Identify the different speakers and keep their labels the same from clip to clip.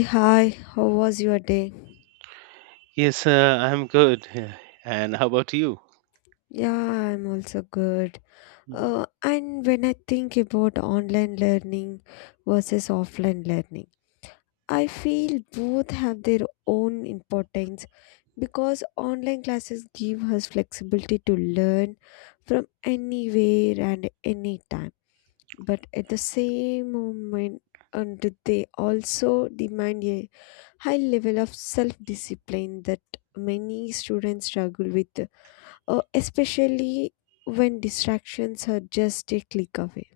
Speaker 1: Hi, how was your day?
Speaker 2: Yes, I'm good. Yeah. And how about you?
Speaker 1: Yeah, I'm also good.
Speaker 2: Mhm.
Speaker 1: And when I think about online learning versus offline learning, I feel both have their own importance because online classes give us flexibility to learn from anywhere and anytime. But at the same moment, and they also demand a high level of self discipline that many students struggle with, especially when distractions are just a click away.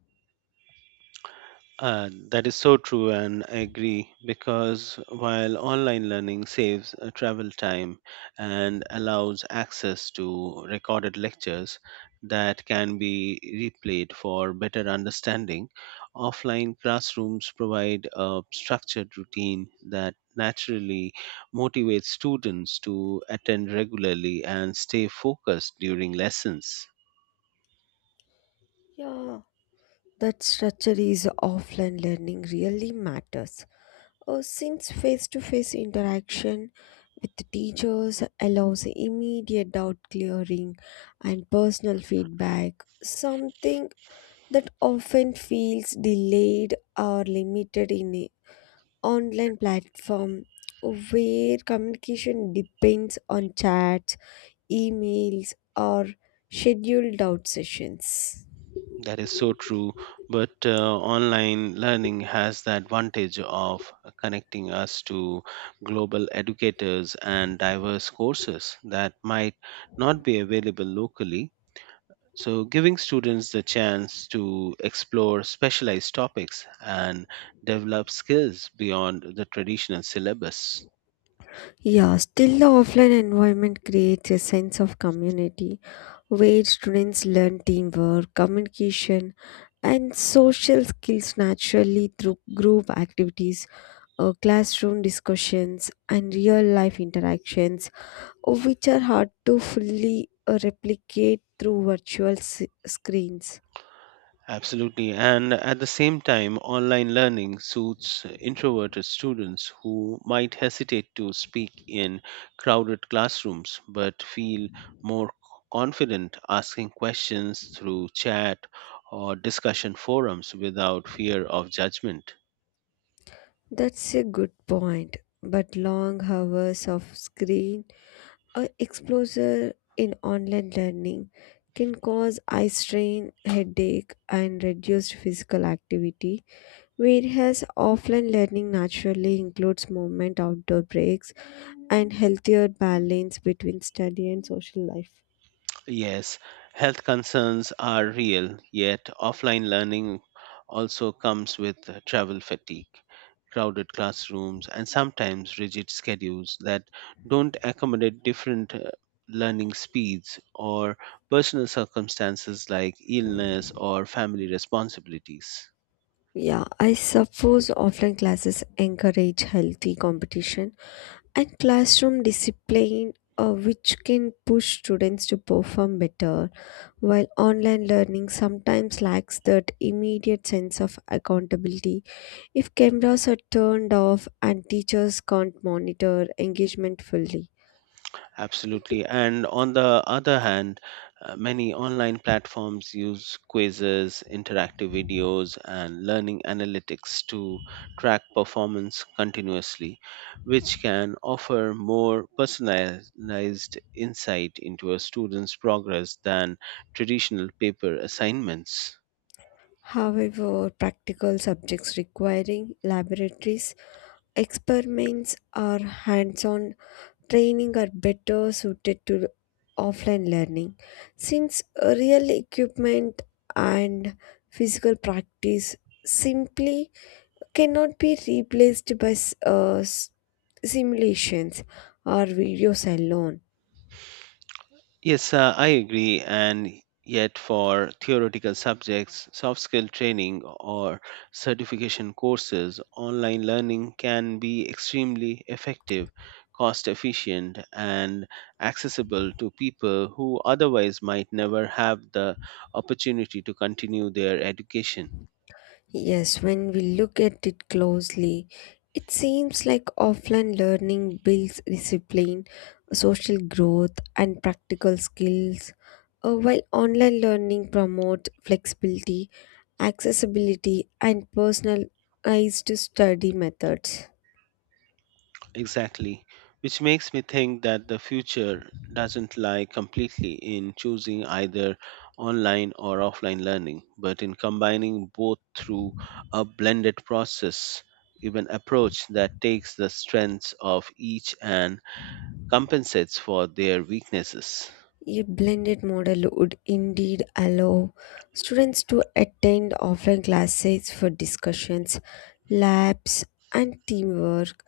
Speaker 2: That is so true, and I agree because while online learning saves travel time and allows access to recorded lectures that can be replayed for better understanding, offline classrooms provide a structured routine that naturally motivates students to attend regularly and stay focused during lessons.
Speaker 1: Yeah, that structure is offline learning really matters. Since face to face interaction with the teachers allows immediate doubt clearing and personal feedback, something that often feels delayed or limited in an online platform where communication depends on chats, emails, or scheduled out sessions.
Speaker 2: That is so true. But online learning has the advantage of connecting us to global educators and diverse courses that might not be available locally. So, giving students the chance to explore specialized topics and develop skills beyond the traditional syllabus.
Speaker 1: Yeah, still the offline environment creates a sense of community where students learn teamwork, communication, and social skills naturally through group activities, classroom discussions, and real life interactions, which are hard to fully replicate through virtual screens.
Speaker 2: Absolutely. And at the same time, online learning suits introverted students who might hesitate to speak in crowded classrooms but feel more confident asking questions through chat or discussion forums without fear of judgment.
Speaker 1: That's a good point, but long hours of screen or exposure in online learning can cause eye strain, headache, and reduced physical activity, whereas offline learning naturally includes movement, outdoor breaks, and healthier balance between study and social life.
Speaker 2: Yes, health concerns are real, yet offline learning also comes with travel fatigue, crowded classrooms, and sometimes rigid schedules that don't accommodate different learning speeds or personal circumstances like illness or family responsibilities.
Speaker 1: Yeah, I suppose offline classes encourage healthy competition and classroom discipline, which can push students to perform better, while online learning sometimes lacks that immediate sense of accountability, if cameras are turned off and teachers can't monitor engagement fully.
Speaker 2: Absolutely. And on the other hand, many online platforms use quizzes, interactive videos, and learning analytics to track performance continuously, which can offer more personalized insight into a student's progress than traditional paper assignments.
Speaker 1: However, practical subjects requiring laboratories, experiments, or hands-on training are better suited to offline learning, since real equipment and physical practice simply cannot be replaced by simulations or videos alone.
Speaker 2: Yes, I agree. And yet, for theoretical subjects, soft skill training or certification courses, online learning can be extremely effective, cost efficient, and accessible to people who otherwise might never have the opportunity to continue their education.
Speaker 1: Yes, when we look at it closely, it seems like offline learning builds discipline, social growth, and practical skills, while online learning promotes flexibility, accessibility, and personalized study methods.
Speaker 2: Exactly. Which makes me think that the future doesn't lie completely in choosing either online or offline learning, but in combining both through a blended process, even approach that takes the strengths of each and compensates for their weaknesses.
Speaker 1: A blended model would indeed allow students to attend offline classes for discussions, labs, and teamwork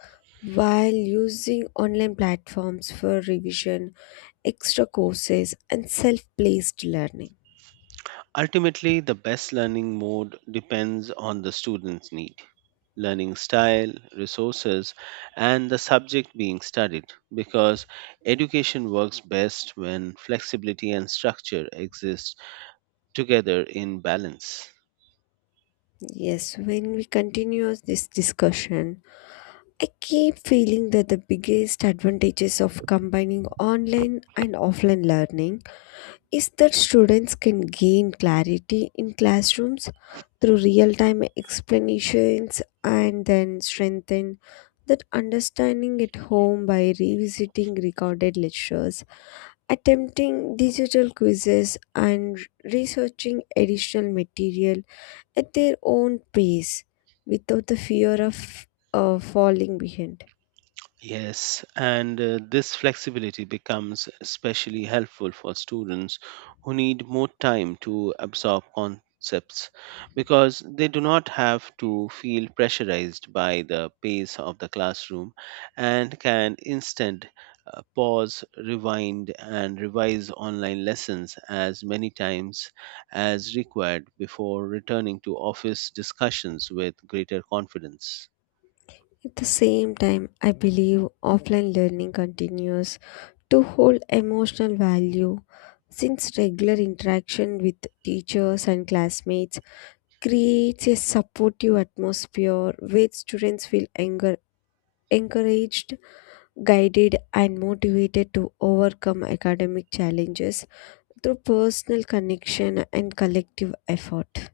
Speaker 1: while using online platforms for revision, extra courses, and self placed learning.
Speaker 2: Ultimately, the best learning mode depends on the student's need, learning style, resources, and the subject being studied because education works best when flexibility and structure exist together in balance.
Speaker 1: Yes, when we continue this discussion, I keep feeling that the biggest advantages of combining online and offline learning is that students can gain clarity in classrooms through real time explanations and then strengthen that understanding at home by revisiting recorded lectures, attempting digital quizzes, and researching additional material at their own pace without the fear of falling behind.
Speaker 2: Yes, and this flexibility becomes especially helpful for students who need more time to absorb concepts because they do not have to feel pressurized by the pace of the classroom and can instead pause, rewind, and revise online lessons as many times as required before returning to office discussions with greater confidence.
Speaker 1: At the same time, I believe offline learning continues to hold emotional value, since regular interaction with teachers and classmates creates a supportive atmosphere where students feel anger, encouraged, guided, and motivated to overcome academic challenges through personal connection and collective effort.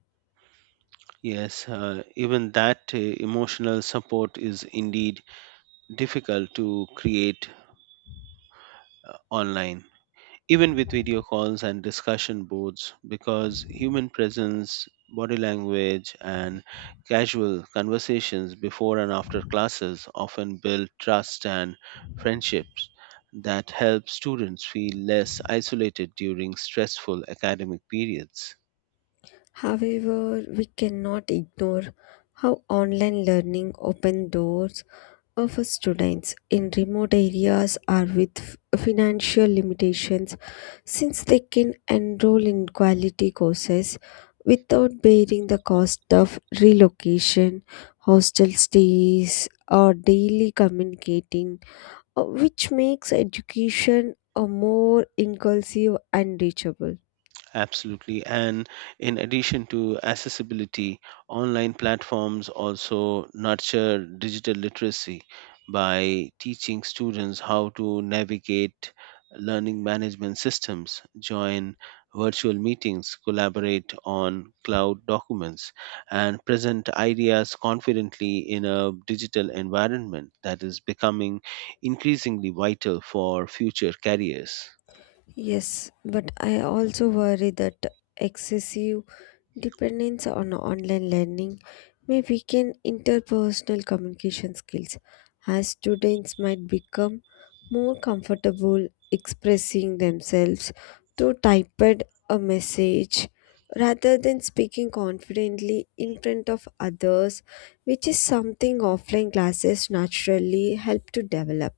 Speaker 2: Yes, even that emotional support is indeed difficult to create online, even with video calls and discussion boards, because human presence, body language, and casual conversations before and after classes often build trust and friendships that help students feel less isolated during stressful academic periods.
Speaker 1: However, we cannot ignore how online learning open doors, office students in remote areas are with financial limitations, since they can enroll in quality courses without bearing the cost of relocation, hostel stays, or daily communicating, which makes education a more inclusive and reachable.
Speaker 2: Absolutely. And in addition to accessibility, online platforms also nurture digital literacy by teaching students how to navigate learning management systems, join virtual meetings, collaborate on cloud documents, and present ideas confidently in a digital environment that is becoming increasingly vital for future careers.
Speaker 1: Yes, but I also worry that excessive dependence on online learning may weaken interpersonal communication skills, as students might become more comfortable expressing themselves through typed a message rather than speaking confidently in front of others, which is something offline classes naturally help to develop.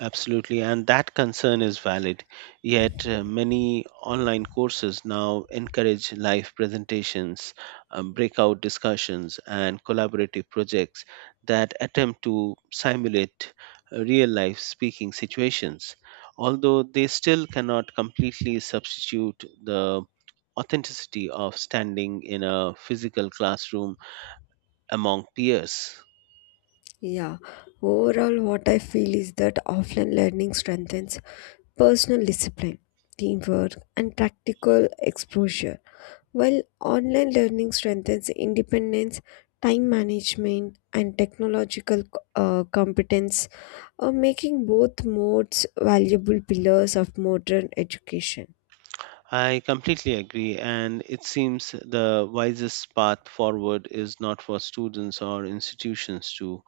Speaker 2: Absolutely, and that concern is valid. Yet, many online courses now encourage live presentations, breakout discussions, and collaborative projects that attempt to simulate real life speaking situations, although they still cannot completely substitute the authenticity of standing in a physical classroom among peers.
Speaker 1: Yeah, overall, what I feel is that offline learning strengthens personal discipline, teamwork, and practical exposure, while online learning strengthens independence, time management, and technological competence, making both modes valuable pillars of modern education.
Speaker 2: I completely agree, and it seems the wisest path forward is not for students or institutions to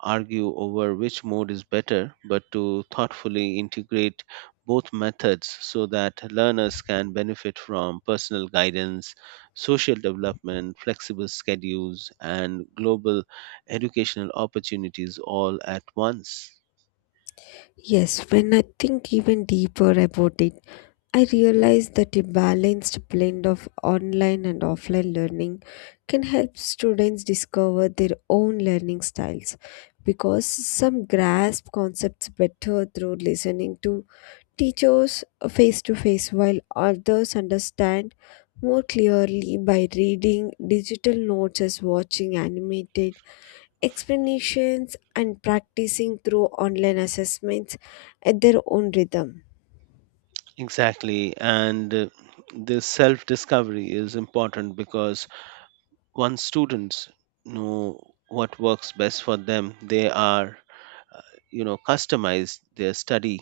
Speaker 2: argue over which mode is better, but to thoughtfully integrate both methods so that learners can benefit from personal guidance, social development, flexible schedules, and global educational opportunities all at once.
Speaker 1: Yes, when I think even deeper about it, I realize that a balanced blend of online and offline learning can help students discover their own learning styles, because some grasp concepts better through listening to teachers face to face, while others understand more clearly by reading digital notes as watching animated explanations and practicing through online assessments at their own rhythm.
Speaker 2: Exactly, and this self discovery is important because once students know what works best for them they are uh, customize their study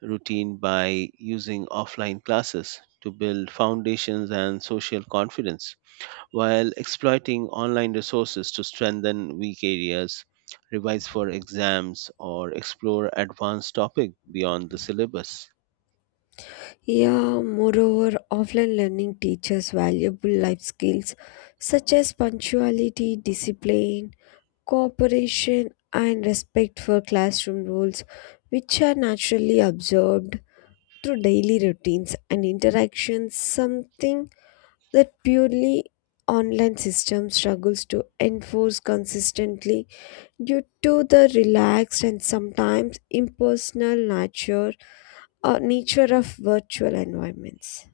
Speaker 2: routine by using offline classes to build foundations and social confidence while exploiting online resources to strengthen weak areas revise for exams or explore advanced topic beyond the syllabus.
Speaker 1: Yeah, moreover, offline learning teaches valuable life skills such as punctuality, discipline, cooperation, and respect for classroom rules, which are naturally observed through daily routines and interactions, something that purely online system struggles to enforce consistently due to the relaxed and sometimes impersonal nature of virtual environments.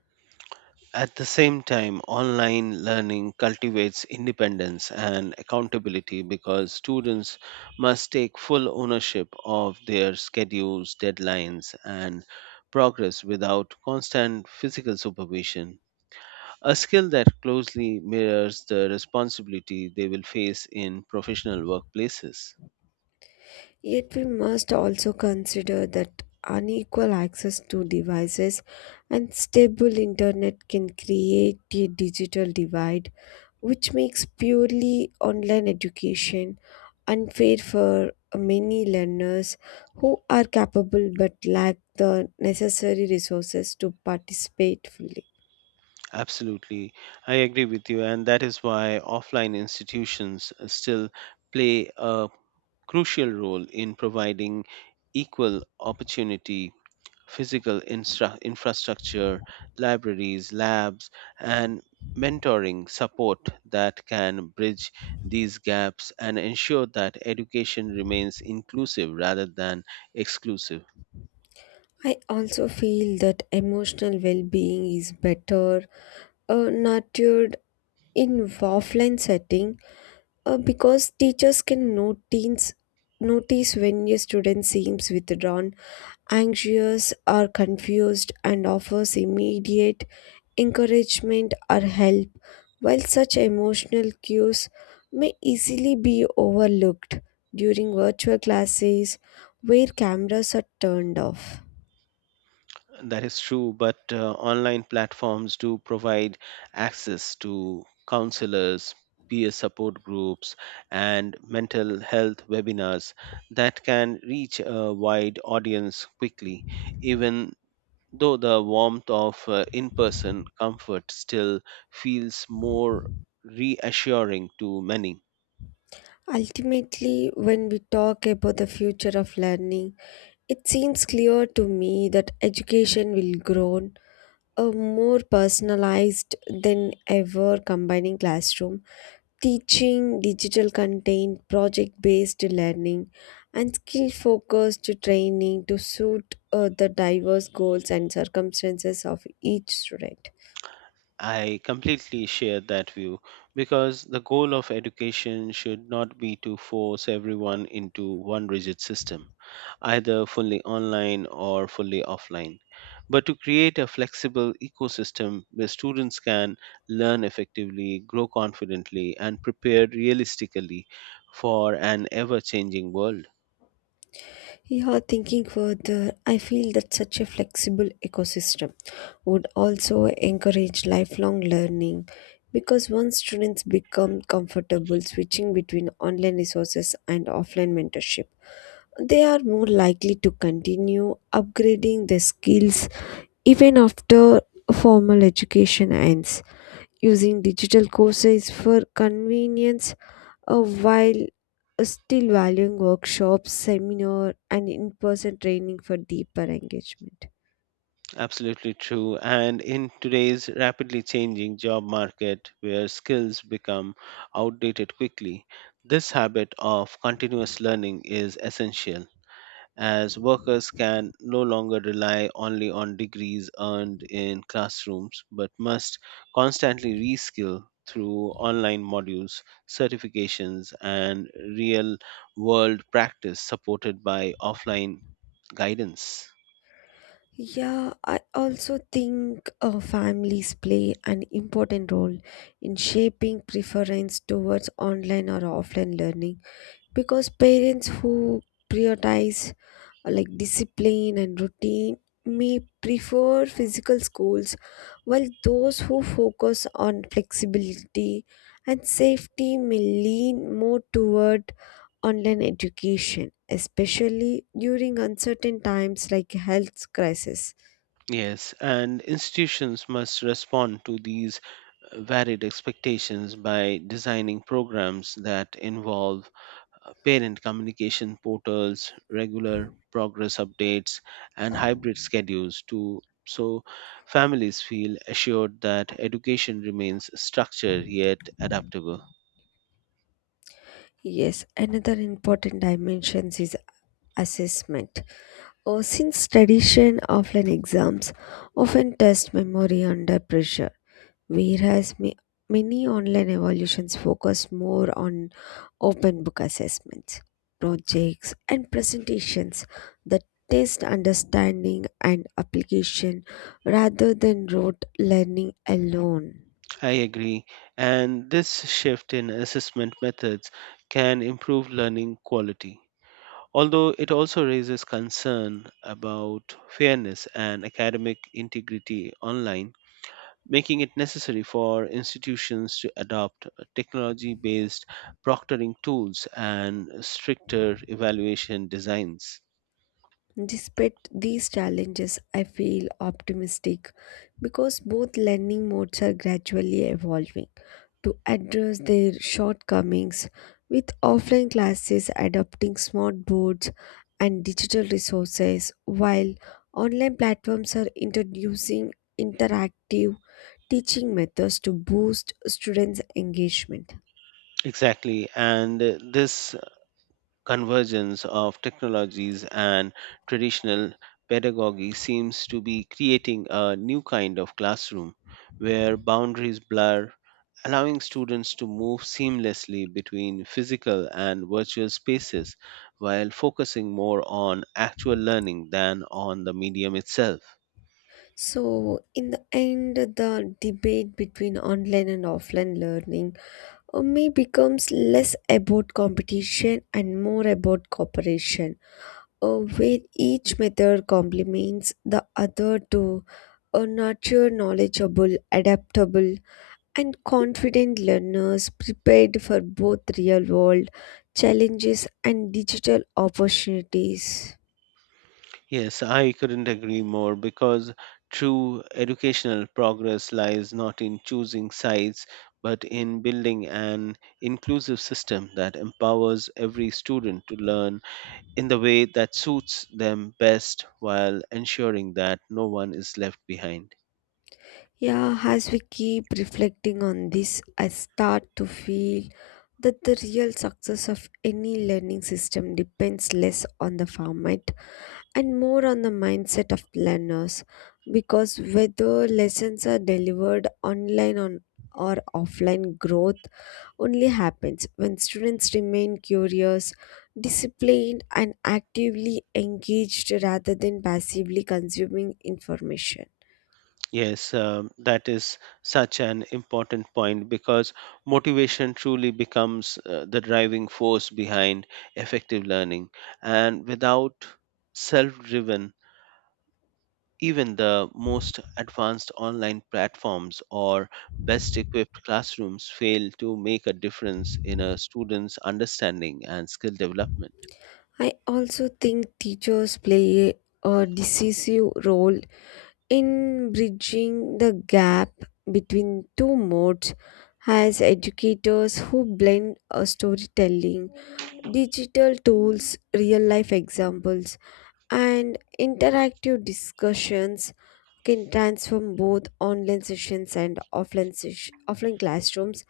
Speaker 2: At the same time, online learning cultivates independence and accountability because students must take full ownership of their schedules, deadlines, and progress without constant physical supervision, a skill that closely mirrors the responsibility they will face in professional workplaces.
Speaker 1: Yet, we must also consider that unequal access to devices and stable internet can create a digital divide, which makes purely online education unfair for many learners who are capable but lack the necessary resources to participate fully.
Speaker 2: Absolutely, I agree with you, and that is why offline institutions still play a crucial role in providing equal opportunity physical infrastructure, libraries, labs, and mentoring support that can bridge these gaps and ensure that education remains inclusive rather than exclusive.
Speaker 1: I also feel that emotional well being is better nurtured in offline setting. Because teachers can notice when a student seems withdrawn, anxious, or confused, and offers immediate encouragement or help, while such emotional cues may easily be overlooked during virtual classes where cameras are turned off.
Speaker 2: That is true, but online platforms do provide access to counselors, peer support groups, and mental health webinars that can reach a wide audience quickly, even though the warmth of in person comfort still feels more reassuring to many.
Speaker 1: Ultimately, when we talk about the future of learning, it seems clear to me that education will grow a more personalized than ever, combining classroom teaching, digital content, project based learning, and skill focused training to suit the diverse goals and circumstances of each student.
Speaker 2: I completely share that view because the goal of education should not be to force everyone into one rigid system, either fully online or fully offline, but to create a flexible ecosystem where students can learn effectively, grow confidently, and prepare realistically for an ever changing world.
Speaker 1: Yeah, thinking further, I feel that such a flexible ecosystem would also encourage lifelong learning, because once students become comfortable switching between online resources and offline mentorship, they are more likely to continue upgrading their skills even after formal education ends, using digital courses for convenience, while still valuing workshops, seminar, and in person training for deeper engagement.
Speaker 2: Absolutely true. And in today's rapidly changing job market, where skills become outdated quickly, this habit of continuous learning is essential as workers can no longer rely only on degrees earned in classrooms but must constantly reskill through online modules, certifications, and real world practice supported by offline guidance.
Speaker 1: Yeah, I also think families play an important role in shaping preference towards online or offline learning, because parents who prioritize like discipline and routine may prefer physical schools, while those who focus on flexibility and safety may lean more toward online education, especially during uncertain times like health crisis.
Speaker 2: Yes, and institutions must respond to these varied expectations by designing programs that involve parent communication portals, regular progress updates, and hybrid schedules to so families feel assured that education remains structured yet adaptable.
Speaker 1: Yes, another important dimension is assessment. Since tradition offline exams often test memory under pressure, whereas many online evaluations focus more on open book assessments, projects, and presentations that test understanding and application rather than rote learning alone.
Speaker 2: I agree, and this shift in assessment methods can improve learning quality, although it also raises concern about fairness and academic integrity online, making it necessary for institutions to adopt technology based proctoring tools and stricter evaluation designs.
Speaker 1: Despite these challenges, I feel optimistic because both learning modes are gradually evolving to address their shortcomings, with offline classes adopting smart boards and digital resources, while online platforms are introducing interactive teaching methods to boost students' engagement.
Speaker 2: Exactly, and this convergence of technologies and traditional pedagogy seems to be creating a new kind of classroom where boundaries blur, allowing students to move seamlessly between physical and virtual spaces while focusing more on actual learning than on the medium itself.
Speaker 1: So, in the end, the debate between online and offline learning Ummi becomes less about competition and more about cooperation, where each method complements the other to nurture knowledgeable, adaptable, and confident learners prepared for both real world challenges and digital opportunities.
Speaker 2: Yes, I couldn't agree more because true educational progress lies not in choosing sides, but in building an inclusive system that empowers every student to learn in the way that suits them best while ensuring that no one is left behind.
Speaker 1: Yeah, as we keep reflecting on this, I start to feel that the real success of any learning system depends less on the format and more on the mindset of learners, because whether lessons are delivered online on or offline, growth only happens when students remain curious, disciplined, and actively engaged rather than passively consuming information.
Speaker 2: Yes, that is such an important point because motivation truly becomes the driving force behind effective learning. And without self driven, even the most advanced online platforms or best equipped classrooms fail to make a difference in a student's understanding and skill development.
Speaker 1: I also think teachers play a decisive role in bridging the gap between two modes, as educators who blend a storytelling, digital tools, real life examples, and interactive discussions can transform both online sessions and offline classrooms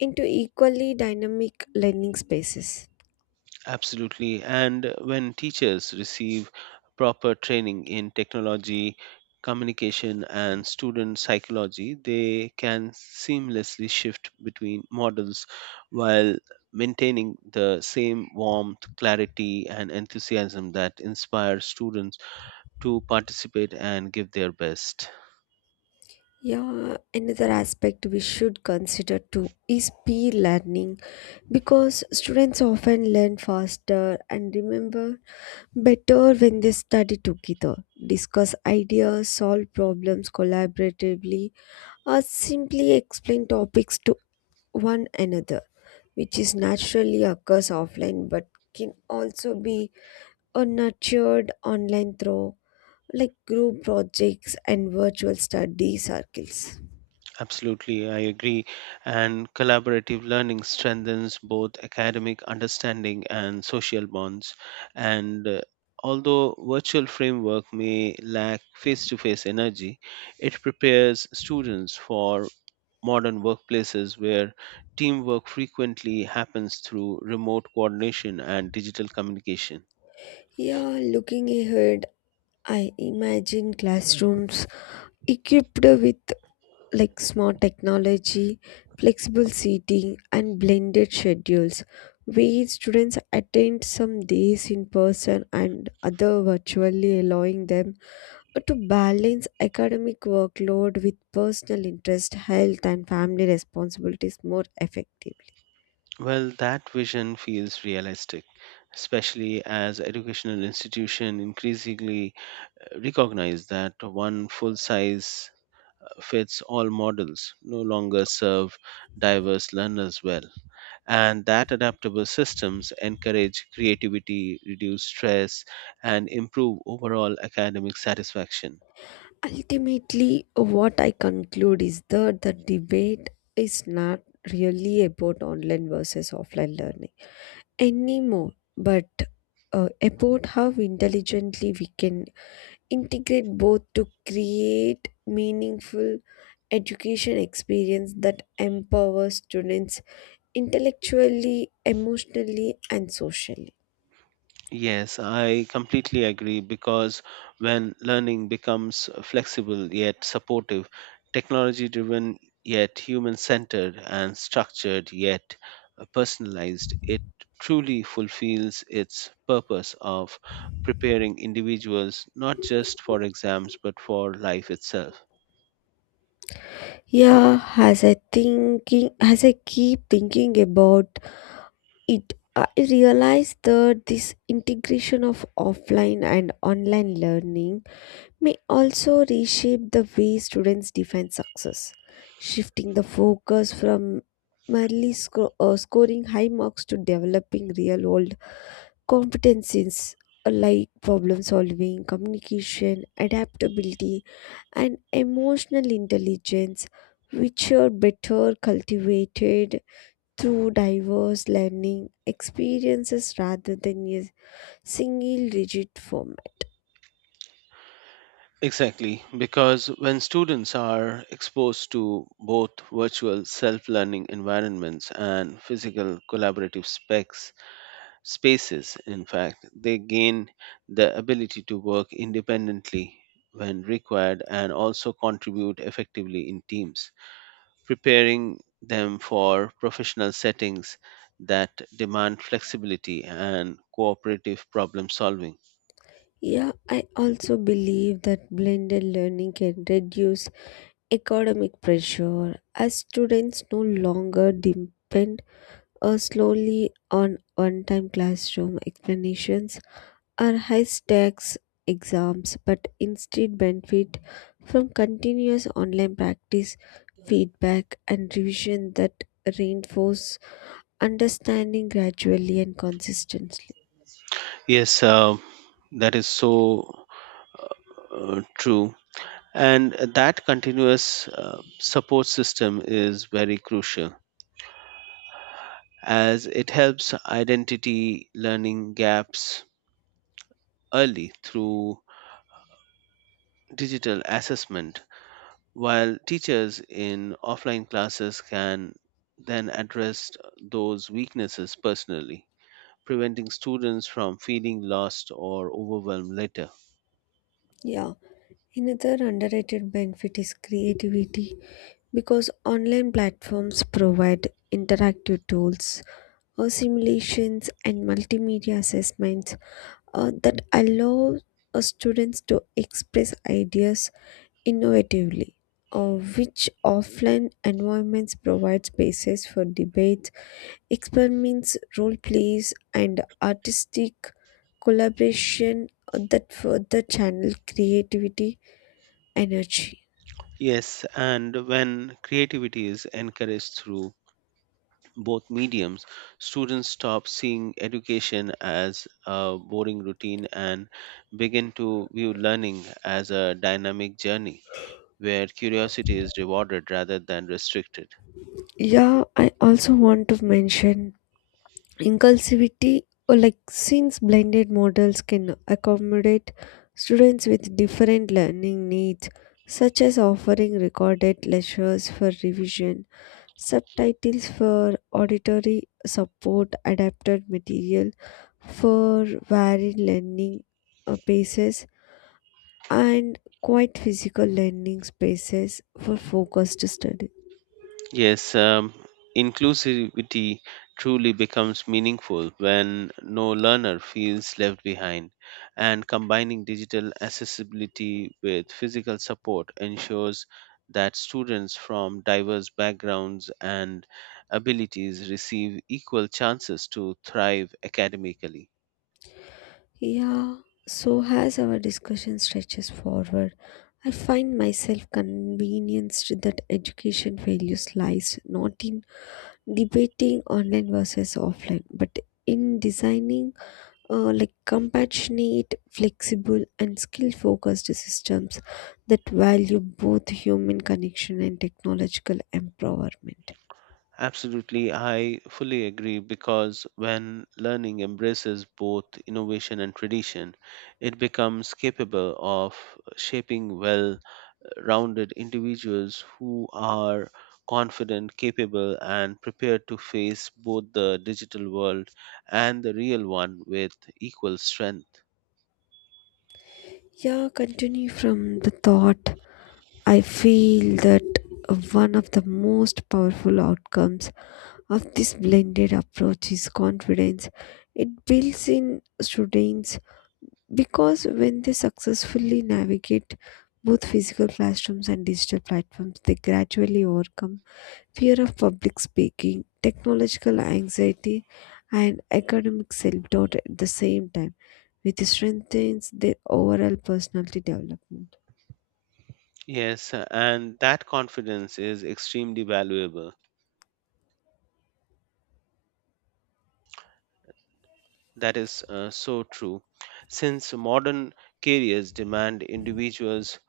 Speaker 1: into equally dynamic learning spaces.
Speaker 2: Absolutely. And when teachers receive proper training in technology, communication, and student psychology, they can seamlessly shift between models while maintaining the same warmth, clarity, and enthusiasm that inspire students to participate and give their best.
Speaker 1: Yeah, another aspect we should consider too is peer learning, because students often learn faster and remember better when they study together, discuss ideas, solve problems collaboratively, or simply explain topics to one another, which is naturally occurs offline but can also be nurtured online through like group projects and virtual study circles.
Speaker 2: Absolutely, I agree. And collaborative learning strengthens both academic understanding and social bonds. And Although virtual framework may lack face to face energy, it prepares students for modern workplaces where teamwork frequently happens through remote coordination and digital communication.
Speaker 1: Yeah, looking ahead, I imagine classrooms equipped with like smart technology, flexible seating, and blended schedules, where students attend some days in person and other virtually, allowing them to balance academic workload with personal interest, health, and family responsibilities more effectively.
Speaker 2: Well, that vision feels realistic, especially as educational institutions increasingly recognize that one full size fits all models no longer serve diverse learners well and that adaptable systems encourage creativity reduce stress and improve overall academic satisfaction.
Speaker 1: Ultimately, what I conclude is that the debate is not really about online versus offline learning anymore, but about how intelligently we can integrate both to create meaningful education experience that empowers students intellectually, emotionally, and socially.
Speaker 2: Yes, I completely agree because when learning becomes flexible yet supportive, technology driven yet human centered, and structured yet personalized, it truly fulfills its purpose of preparing individuals not just for exams but for life itself.
Speaker 1: Yeah, as I keep thinking about it, I realized that this integration of offline and online learning may also reshape the way students define success, shifting the focus from merely scoring high marks to developing real world competencies, like problem solving, communication, adaptability, and emotional intelligence, which are better cultivated through diverse learning experiences rather than a single rigid format.
Speaker 2: Exactly, because when students are exposed to both virtual self learning environments and physical collaborative specs, spaces. In fact, they gain the ability to work independently when required and also contribute effectively in teams, preparing them for professional settings that demand flexibility and cooperative problem solving.
Speaker 1: Yeah, I also believe that blended learning can reduce academic pressure, as students no longer depend slowly on one time classroom explanations or high stakes exams, but instead benefit from continuous online practice, feedback, and revision that reinforce understanding gradually and consistently.
Speaker 2: Yes, that is so true. And that continuous support system is very crucial as it helps identity learning gaps early through digital assessment while teachers in offline classes can then address those weaknesses personally, preventing students from feeling lost or overwhelmed later.
Speaker 1: Yeah. Another underrated benefit is creativity, because online platforms provide interactive tools or simulations and multimedia assessments that allow students to express ideas innovatively, which offline environments provide spaces for debates, experiments, role plays, and artistic collaboration that further channel creativity energy.
Speaker 2: Yes, and when creativity is encouraged through both mediums, students stop seeing education as a boring routine and begin to view learning as a dynamic journey where curiosity is rewarded rather than restricted.
Speaker 1: Yeah, I also want to mention inclusivity, or like since blended models can accommodate students with different learning needs, such as offering recorded lectures for revision, subtitles for auditory support, adapted material for varied learning paces, and quite physical learning spaces for focused study.
Speaker 2: Yes, inclusivity truly becomes meaningful when no learner feels left behind, and combining digital accessibility with physical support ensures that students from diverse backgrounds and abilities receive equal chances to thrive academically.
Speaker 1: Yeah, so as our discussion stretches forward, I find myself convinced that education values lies not in debating online versus offline, but in designing like compassionate, flexible, and skill focused systems that value both human connection and technological empowerment.
Speaker 2: Absolutely, I fully agree because when learning embraces both innovation and tradition, it becomes capable of shaping well rounded individuals who are confident, capable, and prepared to face both the digital world and the real one with equal strength.
Speaker 1: Yeah, continue from the thought. I feel that one of the most powerful outcomes of this blended approach is confidence. It builds in students because when they successfully navigate both physical classrooms and digital platforms, they gradually overcome fear of public speaking, technological anxiety, and academic self doubt at the same time, which strengthens their overall personality development.
Speaker 2: Yes, and that confidence is extremely valuable. That is so true. Since modern careers demand individuals,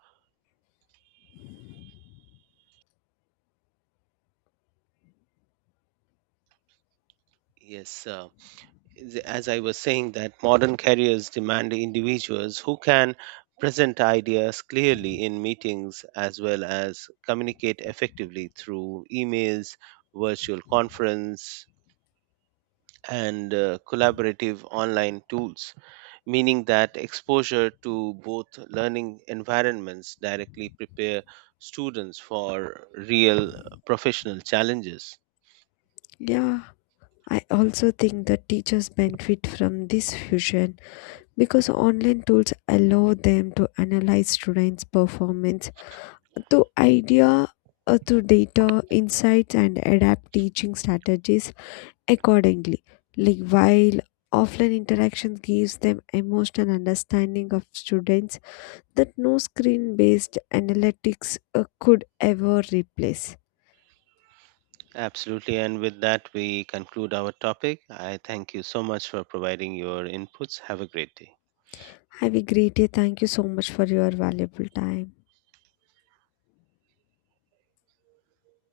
Speaker 2: yes, as I was saying, that modern careers demand individuals who can present ideas clearly in meetings as well as communicate effectively through emails, virtual conference, and collaborative online tools, meaning that exposure to both learning environments directly prepare students for real professional challenges.
Speaker 1: Yeah, I also think that teachers benefit from this fusion, because online tools allow them to analyze students' performance to idea through data insights and adapt teaching strategies accordingly, like while offline interaction gives them emotional understanding of students that no screen based analytics could ever replace.
Speaker 2: Absolutely. And with that, we conclude our topic. I thank you so much for providing your inputs. Have a great day.
Speaker 1: Have a great day. Thank you so much for your valuable time.